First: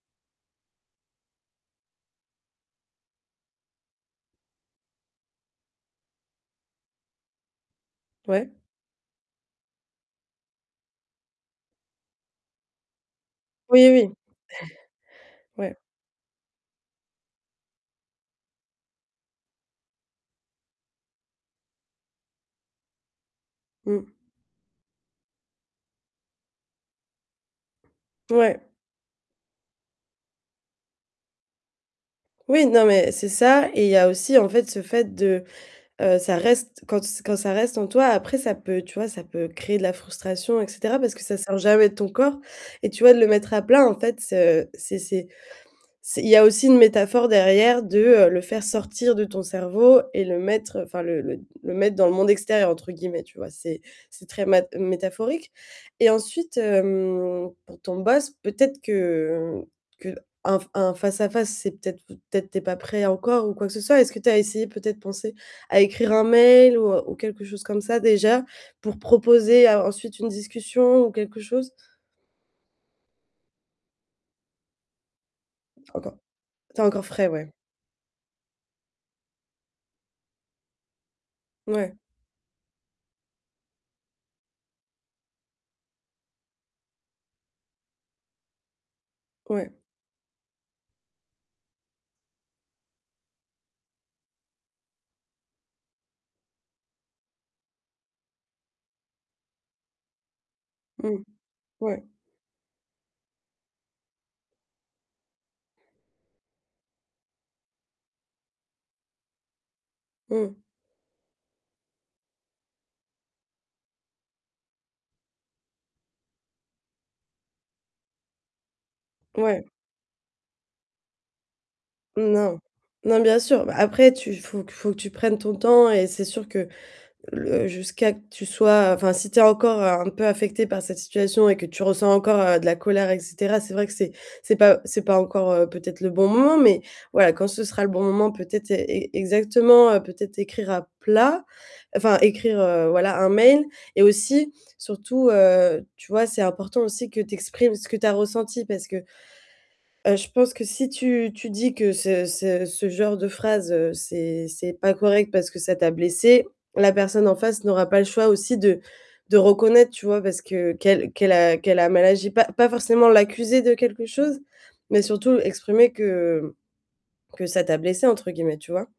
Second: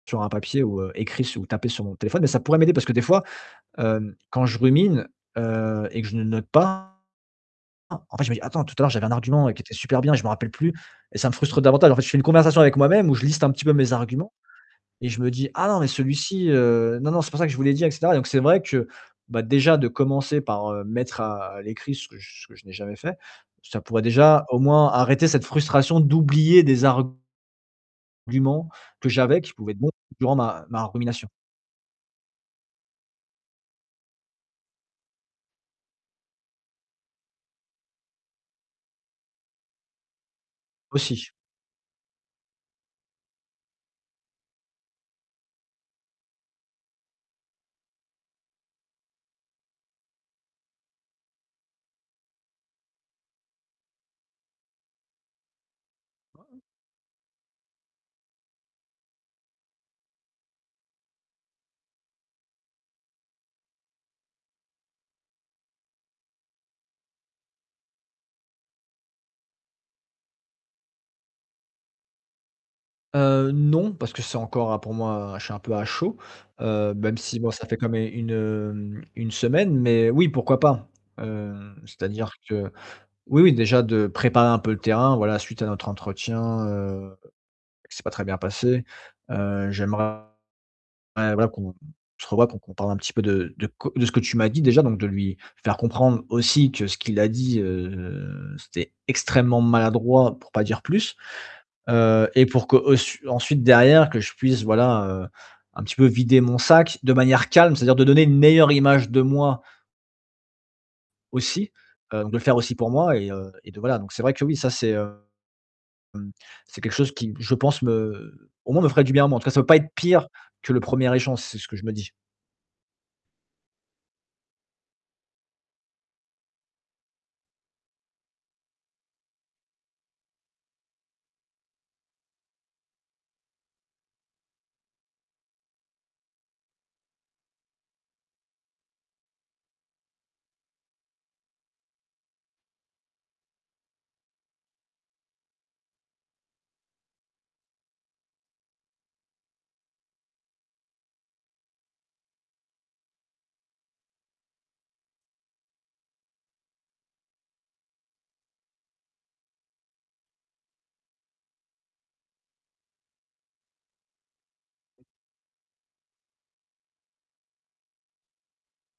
Sur un papier ou heu, écrit ou tapé sur mon téléphone, mais ça pourrait m'aider parce que des fois, hem, quand je rumine, heu et que je ne note pas pas, en fait, je me dis Ouais. attends, tout à l'heure, j'avais un argument qui était super bien et je me rappelle plus et ça me frustre davantage. En fait, je fais une conversation avec moi-même où je liste un petit peu Oui, mes oui. arguments et je me dis: «Ah Ouais. non, mais celui-ci, heu, non, non, c'est pour ça que je vous l'ai dit et cetera». Donc, c'est vrai que déjà de commencer par mettre à l'écrit ce que j'ai jamais fait, ça pourrait Mmh. déjà au moins arrêter cette frustration d'oublier des arguments Ouais. que j'avais qui pouvaient être bons durant ma ma rumination. Oui, non mais c'est ça et il y a aussi en fait ce fait de, heu, ça reste quand se quand ça reste en toi, après ça peut, tu vois, ça peut créer de la frustration, parce que Aussi. ça sert jamais de ton corps et tu vois, de le mettre à plat en fait, c'est c'est c'est c'est il y a aussi une métaphore derrière de le faire sortir de ton cerveau et le mettre, enfin le le le mettre dans le «monde extérieur» entre guillemets, tu vois? C'est c'est très métaphorique et Ouais, ensuite, ouais. hem, pour ton boss, peut-être que qu'un un face à face, c'est peut-être peut-être tu es pas prêt encore ou quoi que ce soit. Est-ce que tu as essayé peut-être penser à écrire un mail ou quelque chose comme ça déjà pour proposer ensuite une discussion ou quelque chose? Heu, non, parce que c'est encore pour moi, je suis un peu à chaud, Encore tu as heu, encore même frais, si ouais. bon ça fait quand même une, heu, une semaine, mais oui pourquoi pas. Heu, Ouais. c'est-à-dire que oui, oui déjà de préparer un peu le terrain voilà suite à notre entretien, heu, c'est pas très bien passé. Heu, Ouais. j'aimerais voilà qu'on se revoit, qu'on parle un petit peu de de ce que tu m'as dit déjà, donc de lui faire comprendre aussi que ce qu'il a dit, heu, c'était extrêmement maladroit, pour pas dire plus. Mmh. Ouais. Heu et pour que qu'ensuite derrière que je puisse voilà, heu, un petit peu vider mon sac de manière calme, c'est-à-dire de donner une meilleure image de moi Mmh. aussi, heu, de le faire aussi pour moi et heu, de voilà. Donc, c'est vrai que oui, ça, c'est, hem c'est quelque chose qui, je pense me au moins, me ferait du bien. En fait, ça Ouais. peut pas être pire que le 1er échange, c'est ce que je me dis. Mmh. Non, non bien sûr. Après tu il faut il faut que tu prennes ton temps et c'est sûr que le jusqu'à que tu sois enfin si tu es encore un peu affecté par cette situation et que tu ressens encore de la colère et cetera. C'est vrai que c'est c'est pas c'est pas encore peut-être le bon moment mais voilà, quand ce sera le bon moment, peut-être ex exactement peut-être écrire à plat, enfin écrire, heu, voilà un mail et aussi surtout, heu, tu vois, c'est important aussi que tu exprimes ce que tu as ressenti parce que, heu, je pense que si tu tu dis que ce ce ce genre de phrase, c'est c'est pas correct parce que ça t'a blessé, la personne en face n'aura pas le choix aussi de de reconnaître tu vois, heu, parce que qu'elle qu'elle a qu'elle a mal agi, pas pas forcément l'accusé de quelque chose, mais surtout exprimer que que ça t'a «blessée» entre guillemets, tu vois?